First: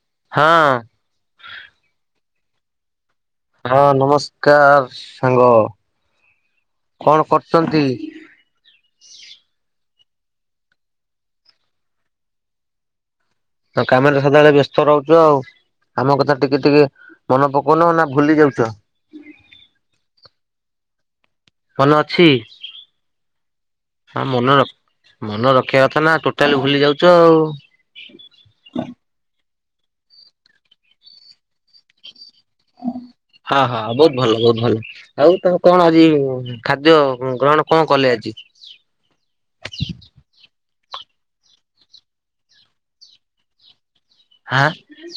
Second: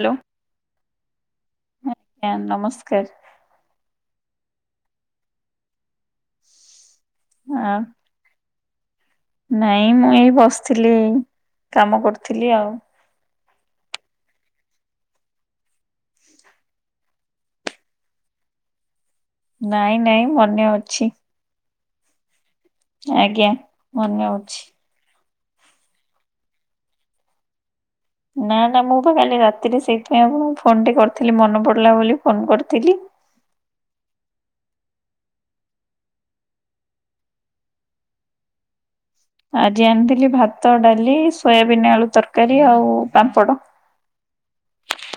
Hello. ହଁ। ଆଜ୍ଞା ନମସ୍କାର୍। ହଁ, ନମସ୍କାର୍ ସାଙ୍ଗ। କଣ ଆ କରୁଛନ୍ତି? ନାଇଁ ମୁଁ ଏଇ ବସିଥିଲି, କାମ କରୁଥିଲି ଆଉ। ତ କାମରେ ସଦାବେଳେ ବ୍ୟସ୍ତ ରହୁଛୁ ଆଉ। ଆମ କଥା ଟିକେ, ଟିକେ ମନେ ପକଉନ ନା ଭୁଲି ଯାଉଛ? ନାଇଁ, ନାଇଁ ମନେ ଅଛି। ମନେ ଅଛି? ଆଜ୍ଞା ମନେ ଅଛି। ମନ ରଖିବା କଥା ନା ଟୋଟାଲି ଭୁଲି ଯାଉଛ ଆଉ। ନା ନା ମୁଁ ବା କାଲି ରାତିରେ ସେଇଥିପାଇଁ ଆପଣଙ୍କୁ ଫୋନଟି କରିଥିଲି ମନେ ପଡିଲା ବୋଲି ଫୋନ କରିଥିଲି। ହଁ ହଁ ବହୁତ୍ ଭଲ ବହୁତ୍ ଭଲ ବହୁତ୍ ଭଲ। ଆଉ ତମେ କଣ ଆଜି ଖାଦ୍ୟ ଗ୍ରହଣ କଣ କଲେ ଆଜି? ଆଜି ଆଣିଥିଲି ଭାତ, ଡାଲି, ସୋୟାବିିନ, ଆଳୁ ତରକାରୀ ଆଉ ପାମ୍ପଡ। ହାଁ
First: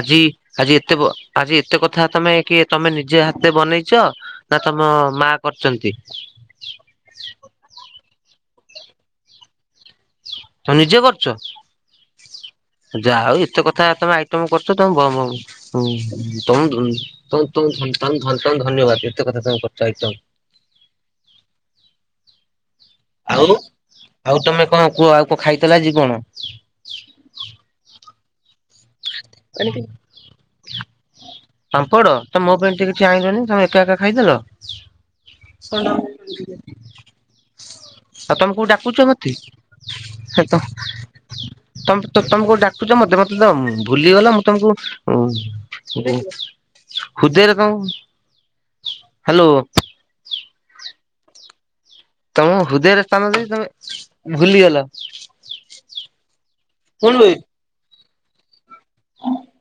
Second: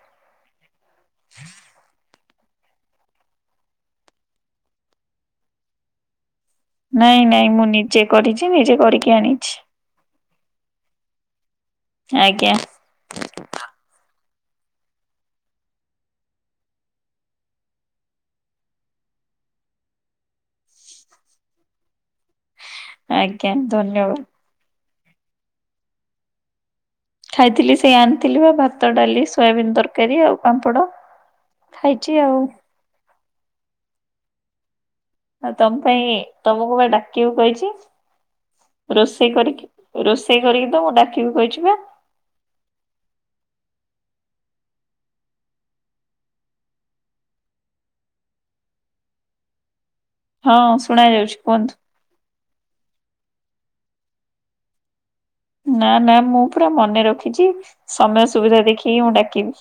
ଆଜି ଆଜି ଏତେ ଆଜି ଏତେ କଥା ତମେ କିଏ ତମେ ନିଜେ ହାତେ ବନେଇଛ ନା ତମ ମା କରିଛନ୍ତି? ନାଇଁ ନାଇଁ ମୁଁ ନିଜେ କରିଛି ନିଜେ କରିକି ଆଣିଛି। ତମେ ନିଜେ କରିଛ। ଆଜ୍ଞା। ଯା ହଉ ଏତେ କଥା ତମେ ଆଇଟମ କରିଛ ତମେ ବ ମ। ହୁଁ ଉଁ ତମକୁ ଉଁ ତମକୁ ତମକୁ ଧନ ତମକୁ ତମକୁ ଧନ୍ୟବାଦ ଏତେ କଥା ତମେ କଥା ତମେ କରିଛ ଆଇଟମ। ଛିଁ ଆଉ ଆଉ ତମେ କଁ କୁହ ଆଉ କଁ ଖାଇଥିଲ ଆଜି କଣ ଖାଇଥିଲି ସେଇ ଆଣିଥିଲି ବା ଭାତ ଡାଲି। ସୋୟାବିିନ ତରକାରୀ ଆଉ ପାମ୍ପଡ ଖାଇଛି ଆଉ। ଚାହିଁଲନି ତମେ ଏକା ଏକା ଖାଇଦେଲ। ଆଉ ତମ ପାଇଁ ତମକୁ ବା ଡ଼ାକିବୁ କହିଛି। ଆଉ ତମେ କୋଉ ଡାକୁଛ ମତେ? ରୋଷେଇ କରିକି ରୋଷେଇ କରିକି ତମକୁ ଡାକିବି କହିଛି ପା। ତ ତମେ କୋଉ ଡାକୁଛ ମତେ ମତେ ତ ଭୁଲିଗଲ ମୁଁ ତମକୁ ଉଁ। ହୃଦୟରେ ତମକୁ ହାଲୋ। ହଁ ଶୁଣା ଯାଉଛି କୁହନ୍ତୁ। ତମେ ମୋ ହୃଦୟରେ ସ୍ଥାନ ଦେଇଛି ତମେ ଭୁଲିଗଲ। ନା ନା ମୁଁ ପୁରା ମନେ ଶୁଣୁ ରଖିଛି ସମୟ ସୁବିଧା ଦେଖିକି ମୁଁ ଡାକିବି।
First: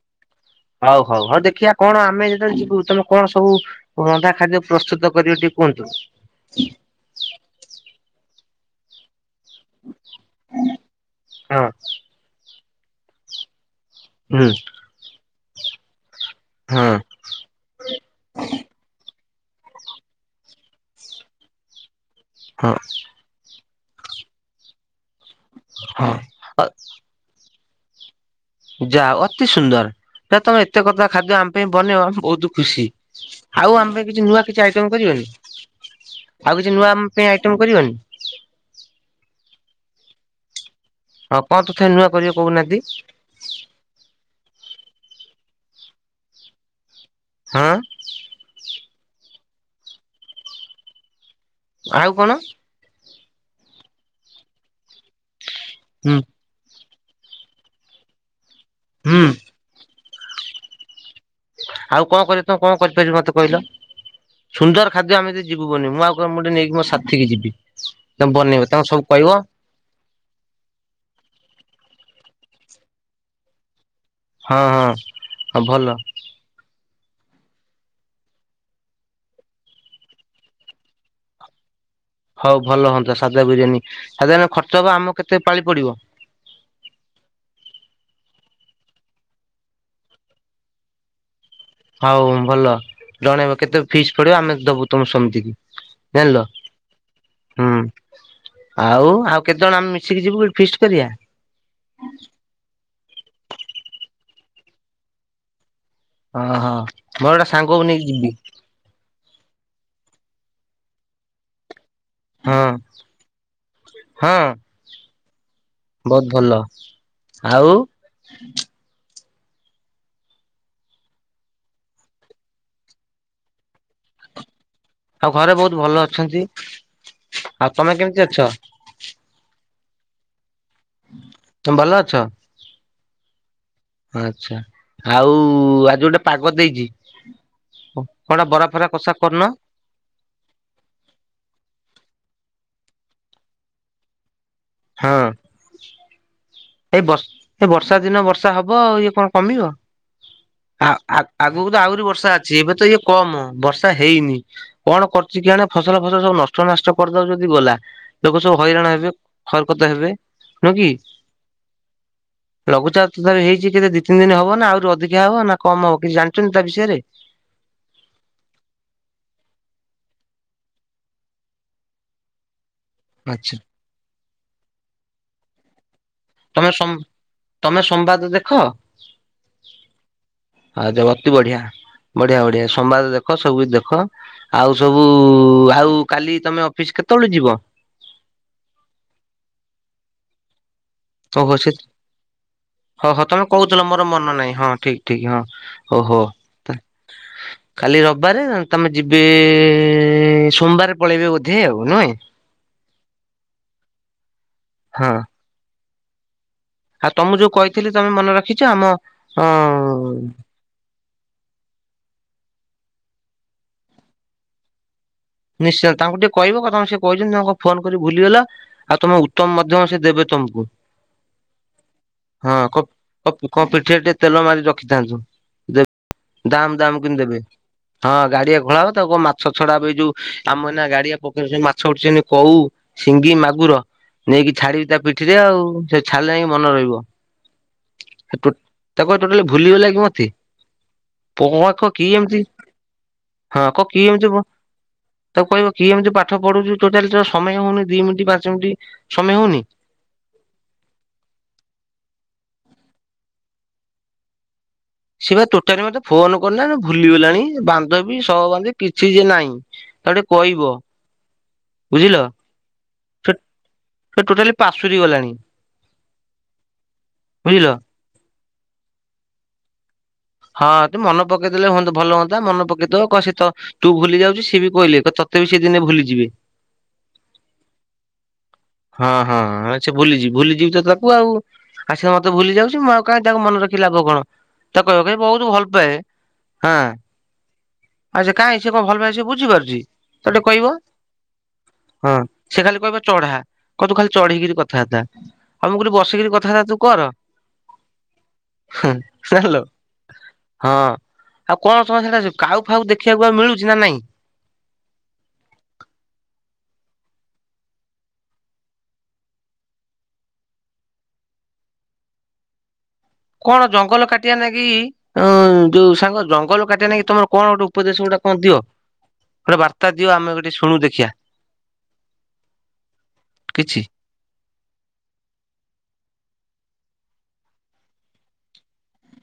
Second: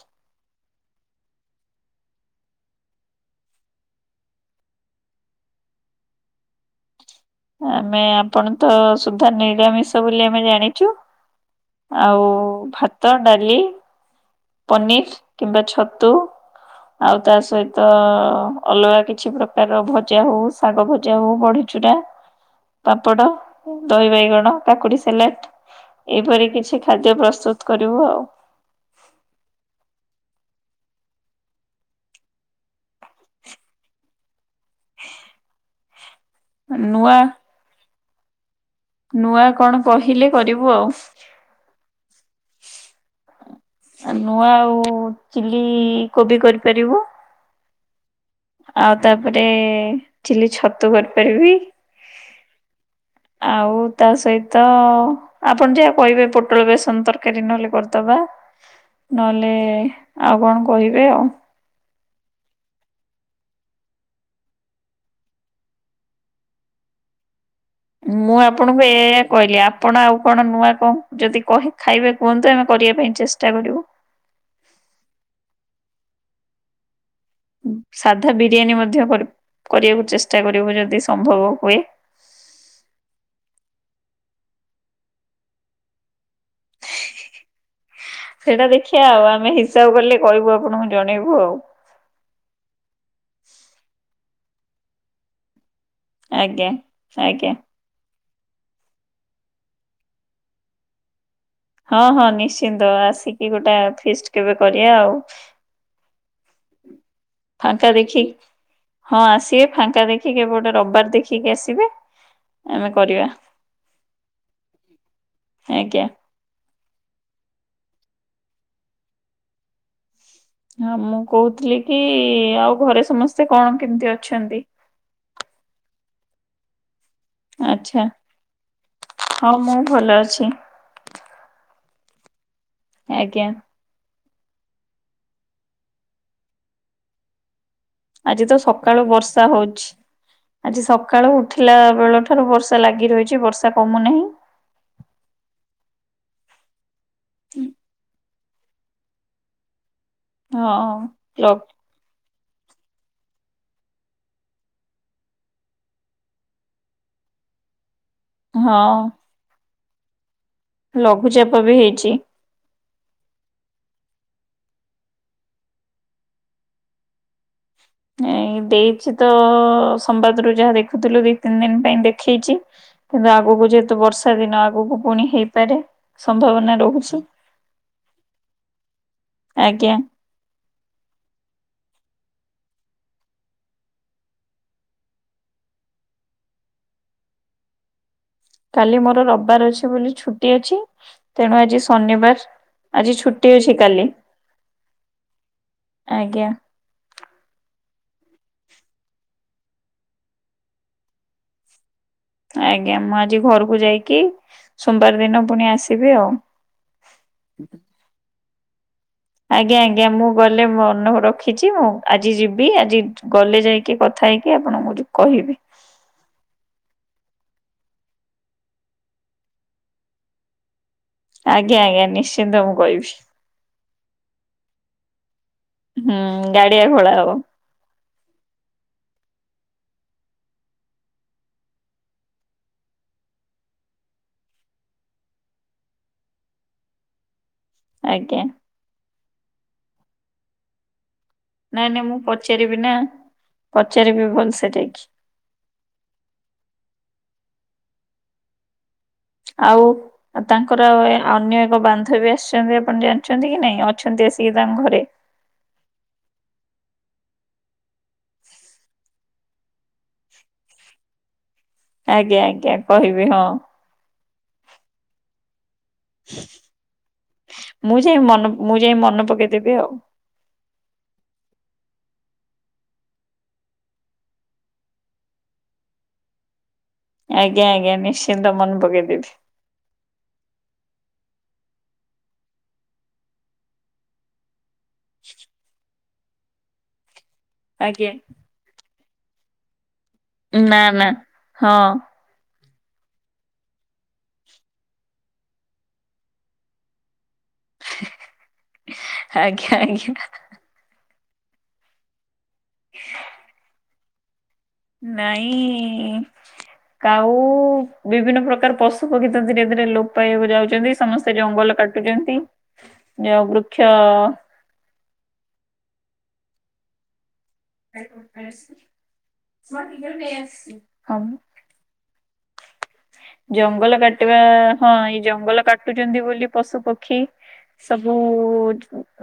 ହଉ ହଉ ହଉ ଦେଖିବା କଣ ଆମେ ଯେତେବେଳେ ଯିବୁ ତମେ କଣ ସବୁ। କଣ ଟା ଖାଦ୍ୟ ପ୍ରସ୍ତୁତ କରିବେ ଟିକେ କୁହନ୍ତୁ। ଆମେ ଆପଣ ତ ସୁଧା ନିରାମିଷ ବୋଲି ଆମେ ଜାଣିଛୁ। ହଁ ଆଉ ଭାତ ଡାଲି। ହୁଁ ପନିର କିମ୍ବା ଛତୁ ହଁ ଆଉ। ତା ସହିତ ଅଲଗା କିଛି ପ୍ରକାରର ଭଜା ହଉ ଶାଗ ଭଜା ହଉ ବଢି ଚୂୁରା। ହଁ ପାମ୍ପଡ ଦହି ବାଇଗଣ କାକୁଡି ସାଲାଟ୍। ଏହିପରି ହଁ କିଛି ଖାଦ୍ୟ ପ୍ରସ୍ତୁତ କରିବୁ ଆଉ। ଯା ହଉ ଅତି ସୁନ୍ଦର ଯଦି ତମେ ଏତେ କଥା ଖାଦ୍ୟ ଆମ ପାଇଁ ବନେଇବ ଆମେ ବହୁତ ଖୁସି। ଆଉ ଆମ ପାଇଁ କିଛି ନୂଆ କିଛି ଆଇଟମ କରିବନି ଆଉ କିଛି ନୂଆ ଆମ ପାଇଁ ଆଇଟମ କରିବନି। ନୂଆ କଣ କହିଲେ କରିବୁ ଆଉ। ହଁ କଁ ତଥାପି ନୂଆ କରିବେ କହୁନାହାନ୍ତି। ଆ ନୂଆ ଆଉ ଚିଲି କୋବି କରିପାରିବୁ। ହଁ। ଆଉ ତାପରେ ଚିଲି ଛତୁ କରିପାରିବି। ଆଉ କଣ‌। ଆଉ ତା ସହିତ ଆପଣ ଯାହା ହୁଁ କହିବେ ପୋ ପୋଟଳ ବେସନ ତରକାରୀ ନହେଲେ କରିଦବା ହୁଁ ନହେଲେ ଆଉ କଣ କହିବେ ଆଉ। ଆଉ କଁ କରିବେ ତମେ କଁ କରିପାରିବ ମତେ କହିଲ। ସୁନ୍ଦର ଖାଦ୍ୟ ଅମେ ଜଦି ଯିବୁ ବନେଇବ ମୁଁ ଆଉ କାହାକୁ ମୁଁ ଟିକେ ନେଇକି ମୋ ସାଥିି କି ଯିବି। ତମେ ମୁଁ ବନେଇବ ତାଙ୍କୁ ଆପଣଙ୍କୁ ସବୁ ଏୟା ଏୟା କହିବ କହିଲି ଆପ ଆପଣ ଆଉ କଣ ନୂଆ କଣ ଯଦି କହି ଖାଇବେ କୁହନ୍ତେ ଆମେ କରିବା ପାଇଁ ଚେଷ୍ଟା କରିବୁ। ହଁ ହଁ ଆଉ ଭଲ। ସାଧା ବିରିୟାନୀ ମଧ୍ୟ କରି କରିବାକୁ ଚେଷ୍ଟା କରିବୁ ଯଦି ସମ୍ଭବ ହୁଏ। ହଉ ଭଲ ହୁଅନ୍ତା ସାଧା ବିରିୟାନୀ [unintelligible] ଖର୍ଚ୍ଚ ହବ ଆମକୁ କେତେ ପାଳି ପଡିବ। ସେଇଟା ଦେଖିବା ଆଉ ଆମେ ହିସାବ କଲେ କହିବୁ ଆପଣଙ୍କୁ ଜଣେଇବୁ ଆଉ। ଆଉ ଭଲ ଜଣେଇବ କେତେ ଫିସ୍ ପଡିବ ଆମେ ଦବୁ ତମେ ସମିତି କି। ଜାଣିଲ ଆଜ୍ଞା। ଆଜ୍ଞା ହୁଁ। ଆଉ ଆଉ କେତେ ଜଣ ଆମେ ମିଶିକି ଯିବୁ ଫିଷ୍ଟୀ କରିବା। ହଁ ହଁ ନିଶ୍ଚିନ୍ତ ଆସିକି ଗୋଟେ ଫିଷ୍ଟ କେବେ କରିବା ଆଉ। ହଁ ହଁ ଫାଙ୍କା ଦେଖିକି ହଁ ଆସିବେ ଫାଙ୍କା ଦେଖିକି ଏପଟେ ରିବିବାର ଦେଖିକି ଆସିବେ। ହଁ ଆମେ କରିବା ହଁ ଆଜ୍ଞା। ବହୁତ ଭଲ ଆଉ ହଁ ମୁଁ କହୁଥିଲି କି ଆଉ ଘରେ ସମସ୍ତେ କଣ କେମିତି ଅଛନ୍ତି? ଆଉ ଘରେ ବହୁତ ଭଲ ଅଛନ୍ତି। ଆଉ ତମେ ଆଛା କେମିତି ଅଛ ହଉ ମୁଁ ଭଲ ଅଛି। ତୁମ ଭଲ ଅଛ? ଆଜ୍ଞା ଆଚ୍ଛା ଆଉ ଆଜି ଗୋଟେ ପାଗ ଦେଇଛି। କଣ ଆଜି ତ ବରା ଫରା ସକାଳୁ କଷା କରୁନ ବର୍ଷା ହଉଛି। ଆଜି ସକାଳୁ ଉଠିଲା ବେଳ ଠାରୁ ବର୍ଷା ଲାଗି ରହିଛି ବର୍ଷା କମୁ ନାହିଁ। ହଁ ଏଇ ବ ଏଇ ବର୍ଷା ଦିନ ବର୍ଷା ବର୍ଷା ହବ ଆଉ ଇଏ କଣ କମିବ ହଁ। ଆ ଲକ୍ ଆଗକୁ ତ ଆହୁରି ବର୍ଷା ଅଛି ଏବେ ତ ଇଏ କମ ବର୍ଷା ହେଇନି। କଣ କରୁଛି କି ଆଣେ ଫସଲ ଫସଲ ସବୁ ନଷ୍ଟ ନଷ୍ଟ କରିଦଉ ଯଦି ଗଲା। ଲୋକ ସବୁ ହଇରାଣ ହଁ ହେବେ ହରକତ ହେବେ। ନୁହଁ କି ଲଘୁଚାପ ବି ହେଇଛି। ଲଘୁଚାପ ତଥାପି ହେଇଛି କେ ଦି ତିନି ଦିନ ହବ ନା ଆହୁରି ଅଧିକା ହବ ନା କମ ହବ କିଛି ଜାଣିଛନ୍ତି ତା ବିଷୟରେ? ଏ ଦେଇଛି ତ ସମ୍ବାଦ ରୁ ଯାହା ଦେଖୁଥିଲୁ ଦି ତିନି ଦିନ ପାଇଁ ଦେଖେଇଛି। କିନ୍ତୁ ଆଚ୍ଛା ଆଗକୁ ଯେହେତୁ ବର୍ଷା ଦିନ ଆଗକୁ ପୁଣି ହେଇପାରେ। ତମେ ସମ୍ଭାବନା ସ ରହୁଛି ତମେ ସମ୍ବାଦ ଦେଖ? ଆଜ୍ଞା ଆଉ ଦେଖ ଅତି ବଢିଆ ବଢିଆ ବଢିଆ ସମ୍ବାଦ ଦେଖ ସବୁ କିଛି ଦେଖ। ଆଉ ସବୁ ଆଉ କାଲି ତମେ ଅଫିସ କେତେବେଳୁ ଯିବ? କାଲି ମୋର ରବିବାର ଅଛି ବୋଲି ଛୁଟି ଅଛି ତେଣୁ ଆଜି ଶନିବାର। ହୋ ଆଜି ହୋ ତମେ ଛୁଟି ଅଛି କହୁଥିଲ କାଲି ମୋର ମନ ନାହିଁ ହଁ ଠିକ ଠିକ ହଁ ଓହୋ। ଆଜ୍ଞା କାଲି ରବିବାରେ ତମେ ଯିବେ ସୋମବାର ପଳେଇବେ ବୋଧେ ଆଉ ନୁହେଁ। ଆଜ୍ଞା ମୁଁ ଆଜି ଘରକୁ ଯାଇକି ହଁ ସୋମବାର ଦିନ ପୁଣି ଆସିବି ଆଉ। ଆଉ ତମକୁ ଯୋଉ କହିଥିଲି ତମେ ମନେ ରଖିଛ ଆମ ହଁ ଆଜ୍ଞା ଆଜ୍ଞା ମୁଁ ଗ ଗଲେ ମୁଁ ମନେ ରଖିଛି ମୁଁ ଆଜି ଯିବି ଆଜି ଗଲେ ଯାଇକି କଥା ହେଇକି ଆପଣଙ୍କୁଉଁ କହିବି। ନିଶ୍ଚୟ ତାଙ୍କୁ ଟିକେ କହିବ କଥା ସେ କହିଛନ୍ତି ଫୋନ କରି ଭୁଲିଗଲ। ଆଉ ତମେ ଉତ୍ତମ ମଧ୍ୟ ସେ ଦେବେ ତମକୁ। ଆଜ୍ଞା ଆଜ୍ଞା ହଁ ନିଶ୍ଚିନ୍ତ କ ମୁଁ କହିବି। କଣ ପିଠିରେ ଟିକେ ତେଲ ମାରି ରଖିଥାନ୍ତୁ ହୁଁ ଦାମ ଗାଡିଆ ଦାମ ଖୋଳା କିମ ହବ ଦେବେ। ହଁ ଗାଡିଆ ଘୋଳା ହବ ତା କ ମାଛ ଛଡା ଏ ଯୋଉ ଆମର ନା ଗାଡିଆ ପଖେଇ ମାଛ ଉଠୁଛନ୍ତି କଉ ସିଙ୍ଗି ମାଗୁର। ନେଇକି ଛାଡିବି ତା ପିଠିରେ ଆଉ ସେ ଛାଡ଼ିଲ ଯାଇ ମନେ ରହିବ। ଆଜ୍ଞା [unintelligible] ତାକୁ ଟୋଟାଲି ଭୁଲିବ ଗଲା କି ମତେ ପୁଅ ନାଇଁ କ ନାଇଁ କି ମୁଁ ଏମିତି ପଚାରିବି ହଁ କହ କି ଏମିତି ପୁଅ ସେଠି କି ତାକୁ କହିବ କି ଏମତି ପାଠ ପଢୁଚୁ ଟୋଟାଲି ସମୟ ହଉନି ଦି ମିନିଟ୍ ପାଞ୍ଚ ମିନିଟ୍ ସମୟ ହଉନି ଆଉ ଆଉ ତାଙ୍କର ଆଉ ଅନ୍ୟ ଏକ ବାନ୍ଧବୀ ଆସିଛନ୍ତି ଆପଣ ଜାଣିଛନ୍ତି କି ନାଇଁ ଅଛନ୍ତି ଆସିକି ତାଙ୍କ ଘରେ ସିଏ ବା ତୋଟଲି ମତେ ଫୋନ କରଲେ ଭୁଲିଗଲାଣି ବାନ୍ଧବ ସହ ବାନ୍ଧବି କିଛି ଯେ ନାହିଁ। ତାଟେ କହିବ ବୁଝିଲ ଆଜ୍ଞା ଆଜ୍ଞା କହିବି ସେ ହଁ। ସେ ଟୋଟାଲି ପାଶୁରି ଗଲାଣି। ବୁଝିଲ। ମୁଁ ଯାଇ ମନ ମୁଁ ଯାଇ ମନେ ପକେଇଦେବି ଆଉ। ହଁ ତୁ ମନ ପକେଇଦଲେ ଭଲ ହୁଅତା ଭଲ ହୁଅନ୍ତା ମନ ପକେଇଦବ କ ସେତ ତୁ ଭୁଲି ଯାଉଛୁ ସି ବି କହିଲେ ତତେ ବି ସେ ଦିନେ ଭୁଲିଯିବେ। ଆଜ୍ଞା ଆଜ୍ଞା ନିଶ୍ଚିନ୍ତ ମନ ପକେଇ ହଁ ଦେବି। ହଁ ସେ ଭୁଲିଯିବି ଭୁଲିଯିବି ତ ତାକୁ ଆଉ ଆସ ମତେ ଭୁଲି ଯାଉଛି ମୁଁ ଆଉ କାହିଁ ତାକୁ ମନେ ରଖିଲ ଲାବ କଣ? ତାକୁ କହିବ କାଇଁ ବହୁତ ଭଲ ପାଏ, ହଁ ଆଜ୍ଞା ଆଉ ସେ କାହିଁ ସିଏ କଣ ଭଲ ପାଇବା ସିଏ ବୁଝିପାରୁଛି ତାକୁଟେ କହିବ ନା ନା। ହଁ। ସେ ଖାଲି କହିବ ଚଢା କହିବ ତୁ ଖାଲି ଚଢେଇକିରି କଥା ବାର୍ତ୍ତା, ଆଉ ମୁଁ ଗୋଟେ ବସିକିରି କଥା ବାର୍ତ୍ତା ତୁ କର। ହ ଜାଣିଲୋ। ଆଜ୍ଞା ଆଜ୍ଞା ହଁ ଆଉ କଣ ତମର ସିଆଡ଼େ କାଉ ଫାଉ ଦେଖିବାକୁ ଆଉ ମିଳୁଚି ନା ନାଇଁ। ନାଇଁ। କାଉ ବିଭିନ୍ନ ପ୍ରକାର ପଶୁପକ୍ଷୀ ତ ଧୀରେ ଧୀରେ ଲୋପ ପାଇବାକୁ ଯାଉଛନ୍ତି, ସମସ୍ତେ ଜଙ୍ଗଲ କାଟୁ ଛନ୍ତି ଯଉ ବୃକ୍ଷ କି ଅଁ ଯୋଉ ସାଙ୍ଗ ଜଙ୍ଗଲ କାଟିବା ନାଗି ତମର କଣ ଗୋଟ ଉପଦେଶ ଗୁଟା କଣ ଦିଅ, ଗୋଟେ ବାର୍ତ୍ତା ଦିଅ ଆମେ ଗୋଟେ ଶୁଣୁ ଦେଖିିଆ। ହଁ ଜଙ୍ଗଲ କାଟିବା ହଁ, ଏଇ ଜଙ୍ଗଲ କାଟୁଛନ୍ତି ବୋଲି ପଶୁ ପକ୍ଷୀ ସବୁ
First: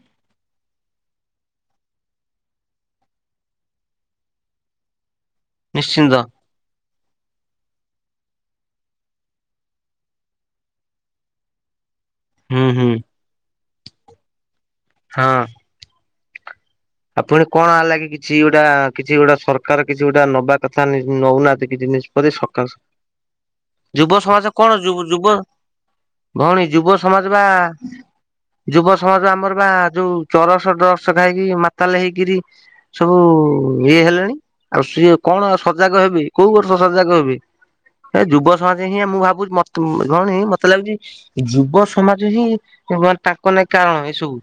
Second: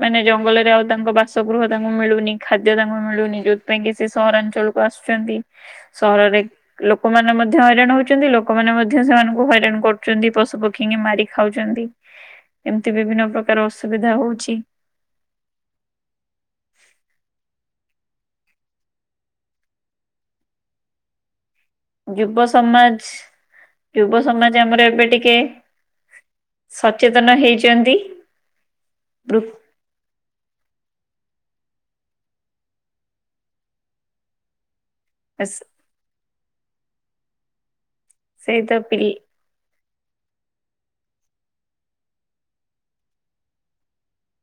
ମାନେ ଜଙ୍ଗଲରେ ଆଉ ତାଙ୍କ ବାସଗୃହ ତାଙ୍କୁ ମିଳୁନି, ଖାଦ୍ୟ ତାଙ୍କୁ ମିଳୁନି ଯୋଉଥିପାଇଁ କି ସେ ସହରାଞ୍ଚଳକୁ କୁ ଆସୁଛନ୍ତି, ନିଶ୍ଚିନ୍ତ ସହରରେ ଲୋକମାନେ ମଧ୍ୟ ହଇରାଣ ହଉଛନ୍ତି ଲୋକ୍ କମାନେ ମଧ୍ୟ ସେମାନଙ୍କୁ ହଇରାଣ କରୁଛନ୍ତି, ପଶୁ ପକ୍ଷୀ ଙ୍କି ମାରି ଖାଉଛନ୍ତି ହୁଁ ଏମତି ହୁଁ। ବିଭିନ୍ନ ପ୍ରକାର ତାର ଅସୁବିଧା ହଉଛି। ହଁ। ଆଉ ପୁଣି କଣ ହେଲା କି କିଛି ଗୋଟା କିଛି ଗୋଟେ ସରକାର କିଛି ଗୋଟେ ନବା କଥା କି ନଉନାହାନ୍ତି। କିଛି ନିଷ୍ପତ୍ତି ଯୁବ ସକାର, ସମାଜ ଯୁବ ସମାଜ କଣ ଆମର ଯୁ ଏବେ ଟିକେ ଯୁବ ଭଉଣୀ ଯୁବ ସମାଜ ସଚେତନ ବା, ହେଇଛନ୍ତି ଯୁବ ସମାଜ ବା ବୃ ଆମର ବା ଯୋଉ ଚରସ ଡ୍ରଗ୍ସ ଖାଇକି ମାତାଲେ ହେଇକିରି ସବୁ ଇଏ ହେଲେଣି ଆଉ ସିଏ କଣ ଆ ସଜାଗ ହେବେ କୋଉ ବର୍ଷ ସଜାଗ ହେବେ, ଏ ଯୁବ ସେଇ ତ ସମାଜ ହିଁ ପିଲି ମୁଁ ଭାବୁଛି ମ ତୁ ଭଉଣି ମତେ ଲାଗୁଛି ଯୁବ ସମାଜ ହିଁ [unintelligible] ତାଙ୍କ ନାଇଁ କାରଣ ଏ ସବୁ।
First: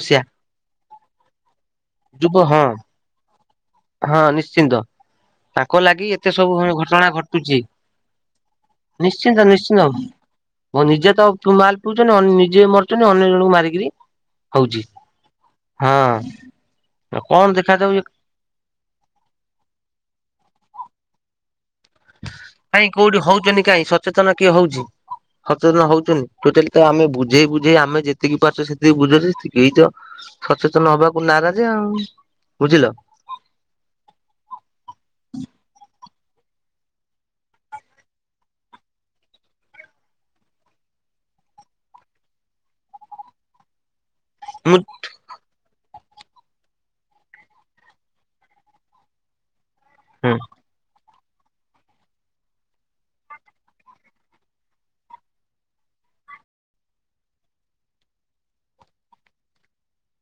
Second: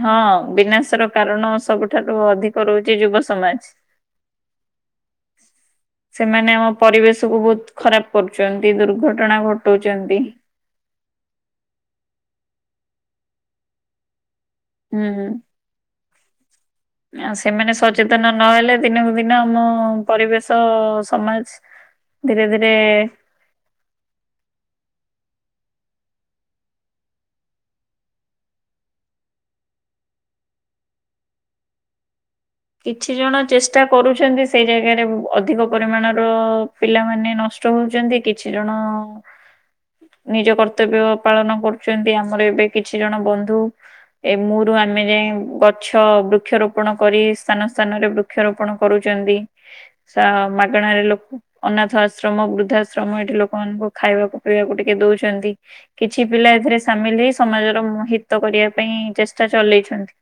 ହଁ ବିନାଶ ର କାରଣ ସବୁଠାରୁ ଯୁବ ହଁ ଅଧିକ ରହୁଛି ଯୁବ ସମାଜ। ହଁ ନିଶ୍ଚିନ୍ତ। ତାଙ୍କ ଲାଗି ଏତେ ସେମାନେ ସବୁ ଆମ ଘ ଘଟଣା ପରିବେଶକୁୁ ଘଟୁଛି ବହୁତ ଖରାପ କରୁଛନ୍ତି ଦୁର୍ଘଟଣା ନିଶ୍ଚିନ୍ତ ନିଶ୍ଚିନ୍ତ। ଘଟଉଛନ୍ତି। ନିଜେ ତ ପ ମାଲ୍ ପିଉଛନ୍ତି ଅ ନିଜେ ମରୁଛନ୍ତି ଅନ୍ୟ ଜଣଙ୍କୁ ମାରିକିରି ହଉଛି ହୁଁ ହୁଁ। ହଁ ଅ ଆଉ କଣ ସେମାନେ ଦେଖାଯାଉ ସଚେତନ ନହେଲେ ଦିନକୁ ଦିନ ଆମ ପରିବେଶ ସମାଜ ଧୀରେ ଧୀରେ କାଇଁ କଉଠି ହଉଚନ୍ତି କାହିଁ ସଚେତନ କିଏ ହଉଛି। ସଚେତନ ହଉଛନ୍ତି, ଟୋଟାଲି ତ ଆମେ ବୁଝେଇ ବୁଝେଇ ଆମେ ଯେତିକି ପାରୁଛ ସେତିକି ବୁଝଛେ ସେ କେହି ତ ସଚେତନ ହବାକୁ ନାରାଜ ଆଉ। ବୁଝିଲ କିଛି ଜଣ ଚେଷ୍ଟା କରୁଛନ୍ତି, ସେଇ ଜାଗାରେ ଅଧିକ ପରିମାଣର ପିଲାମାନେ ନଷ୍ ଷ୍ଟ ହଉଛନ୍ତି କିଛି ଜଣ [inaudible] ନିଜ କର୍ତ୍ତବ୍ୟ ପାଳନ କରୁଛନ୍ତି, ଆମର ଏବେ କିଛି ଜଣ ବନ୍ଧୁ ଏ ମୁରୁ ମୁଁ ଆମେ ଯାଏ ଗଛ ବୃକ୍ଷରୋପଣ କରିସ୍ ସ୍ଥାନ ସ୍ଥାନ ରେ ବୃକ୍ଷରୋପଣ କରୁଛନ୍ତି, ସ ମାଗଣାରେ ଲୋକ ଅନାଥ ଆଶ୍ରମ ବୃଦ୍ଧାଶ୍ରମ ଏଠି ଲୋକମାନଙ୍କୁ ଖାଇବାକୁ ପିଇବାକୁ ଟିକେ ଦଉଛନ୍ତି। କିଛି ପିଲା ଏଥିରେ ସାମିଲ ହେଇ ସମାଜର ହିତ କରିବା ପାଇଁ ଚେଷ୍ଟା ଚଲେଇଛନ୍ତି।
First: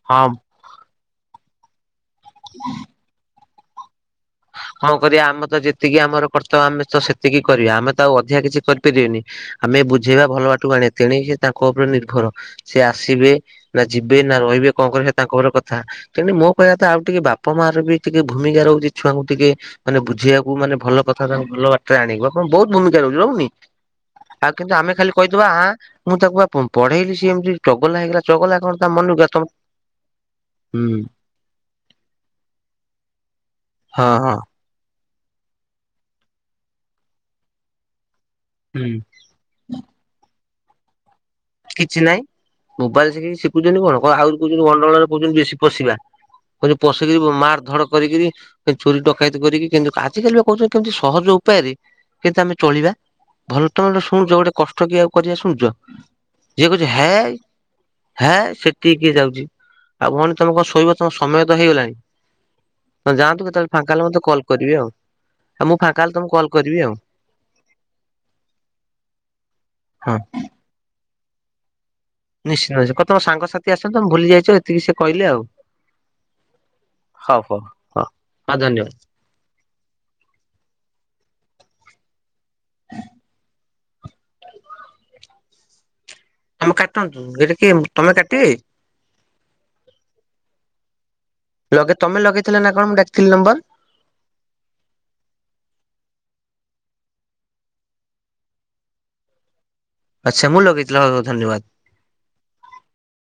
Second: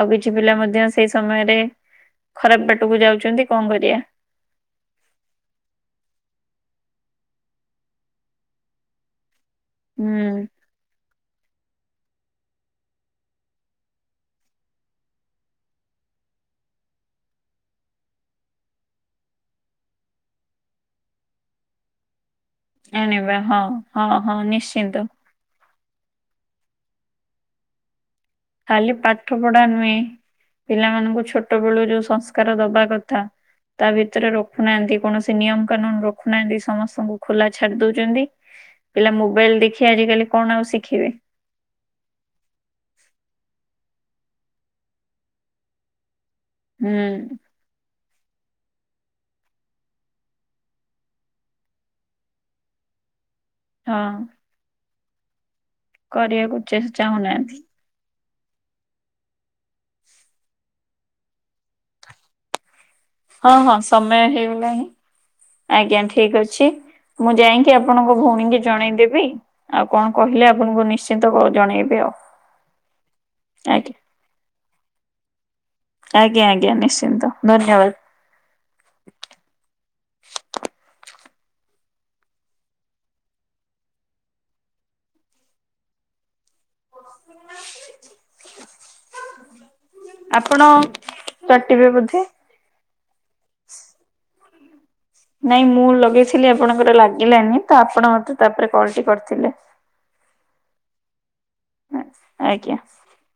ଆଉ ହଁ କିଛି ପିଲା ମଧ୍ୟ ସେଇ ସମୟରେ ଖରାପ ବାଟକୁ ଯାଉଛନ୍ତି କଣ କରିବା। କଣ କରିବା ଆମେ ତ ଯେତିକି ଆମର କର୍ତ୍ତବ୍ୟ ଆମେ ତ ସେତିକି କରିବା, ଆମେ ତ ଆଉ ଅଧିକା କିଛି କରିପାରିବାନି। ଆମେ ବୁଝେଇବା ଭଲ ହୁଁ ବାଟୁକୁ ଆଣିବା ତେଣିକି ତାଙ୍କ ଉପରେ ନିର୍ଭର। ସେ ଆସିବେ ନା ଯିବେ ନା ରହିବେ କଣ କରିବେ ତାଙ୍କ ଉପରେ କଥା। ତେଣୁ ମୋ କହିବା କଥା ଆଉ ଟିକେ ବାପା ମା ର ବି ଟିକେ ଭୂମିକା ରହୁଛି। ଛୁଆଙ୍କୁ ଟିକେ ମାନେ ବୁଝେ଼ଇବାକୁ ମାନେ ଭଲ କଥା ତାଙ୍କୁ ଭଲ ବାଟରେ ଆଣିବ। ବହୁତ ଭୂମିକା ରହୁଛି ଆଣିବା ରହୁନି, ହଁ ହଁ ହଁ ଆଉ କିନ୍ତୁ ଆମେ ନିଶ୍ଚିନ୍ତ ଖାଲି କହି ଥିବା ଆଁ ମୁଁ ତାକୁ ବା ପଢେଇଲି ସିଏ ଏମିତି ଚଗଲା ହେଇଗଲା। ଚଗଲା କଣ ତା ଖାଲି ମନକୁ ଗଲା ପାଠ ତମ ପଢା ନୁହେଁ ହୁଁ ପିଲାମାନଙ୍କୁ ଛୋ ଛୋଟ ବୋଳୁ ଯୋଉ ସଂସ୍କାର ଦବା କଥା ତା ହଁ ଭିତରେ ହଁ ନାଁ ଏମିତି କୌଣସି ନିୟମ କାନୁନ ରଖୁନାହାନ୍ତି ସମସ୍ତଙ୍କୁ ଖୋଲା ଛାଡି ଦୋଉଛନ୍ତି। ହୁଁ ପିଲା ମୋବାଇଲ ଦେଖି ଆଜିକାଲି କଣ ଆଉ ଶିଖିବେ। କିଛି ନାହିଁ। ମୋବାଇଲ ଦେଖିକି ଶିଖିଖୁଛନ୍ତି କଣ କଣ ଆହୁରି କହୁଛନ୍ତି ଗଣ୍ଡଗୋଳରେ କହୁଛନ୍ତି ବେଶୀ ପଶିବା। ହୁଁ ପଶିକିରି ମାର ଧଡ କରିକିରି ଚୋରୀ ଡକାୟତି କରିକି କିନ୍ତୁ ଆଜିିକାଲି ବି କହୁଛନ୍ତି କେମିତି ସହଜ ଉପାୟରେ କେମିତି ଆମେ ଚଳିବୁ। ଭଲ ହଁ ତମେ ଶୁଣୁଛ ଗୋଟେ କଷ୍ଟ କିଏ ଆଉ କରିବା ଶୁଣୁଛ କରିବାକୁ ଯିଏ ଚେ କହୁଛି ହେ ଚାହୁଁନାହାନ୍ତି ହେଁ ସେତିିକି ଯାଉଛି ଆଉ ଭଉଣୀ ତମେ କଣ ଶୋଇବ ତମ ସମୟ ତ ହେଇଗଲାଣି। [unintelligible] ହଁ କେତେବେଳେ ହଁ ଫାଙ୍କା ହେଲେ ସମୟ ମତେ କଲ୍ କରିବେ ହେଇଗଲାଣି ଆଉ ଆଉ ମୁଁ ଫାଙ୍କା ଆଜ୍ଞା ହେଲେ ତମକୁ ଠିକ୍ କଲ୍ ଅଛି। କରିବି ଆଉ ମୁଁ ଯାଇକି ଆପଣଙ୍କ ଭଉଣୀଙ୍କୁ ଜଣେଇଦେବି ଆଉ କଣ ହଁ କହିଲେ ଆପଣଙ୍କୁ ନିଶ ଚିନ୍ତା କର ଜଣେଇବି ଆଉ [unintelligible] ନିଶ୍ଚିନ୍ତ କ ତେମ ସାଙ୍ଗସାଥି ଆଜ୍ଞା ତ ଭୁଲି ଯାଇଛ ଏତିକି ସେ କହିଲେ ଆଉ। ଆଜ୍ଞା ଆଜ୍ଞା ନିଶ୍ଚିନ୍ତ ହଉ ହଉ ଧନ୍ୟବାଦ। ହଉ ହଁ ଧନ୍ୟବାଦ। କାଟନ୍ତୁ ଏଇଟା କି ତମେ କାଟିବେ? ଆପଣ କାଟିବେ ଲଗେ ବୋଧେ? ତମେ ଲଗେଇ ଥିଲେ ନା କଣ ମୁଁ ଡାକିଥିଲି ନମ୍ବର। ନାଇଁ ମୁଁ ଲଗେଇଥିଲି ଆପଣଙ୍କର ଲାଗିଲାନି ତ ଆପଣ ମତେ ତାପରେ କଲ ଟି କରିଥିଲେ। ଆଚ୍ଛା ମୁଁ ଲଗେଇ ଥିଲି ହଁ ହଉ ଧନ୍ୟବାଦ। ଆଜ୍ଞା।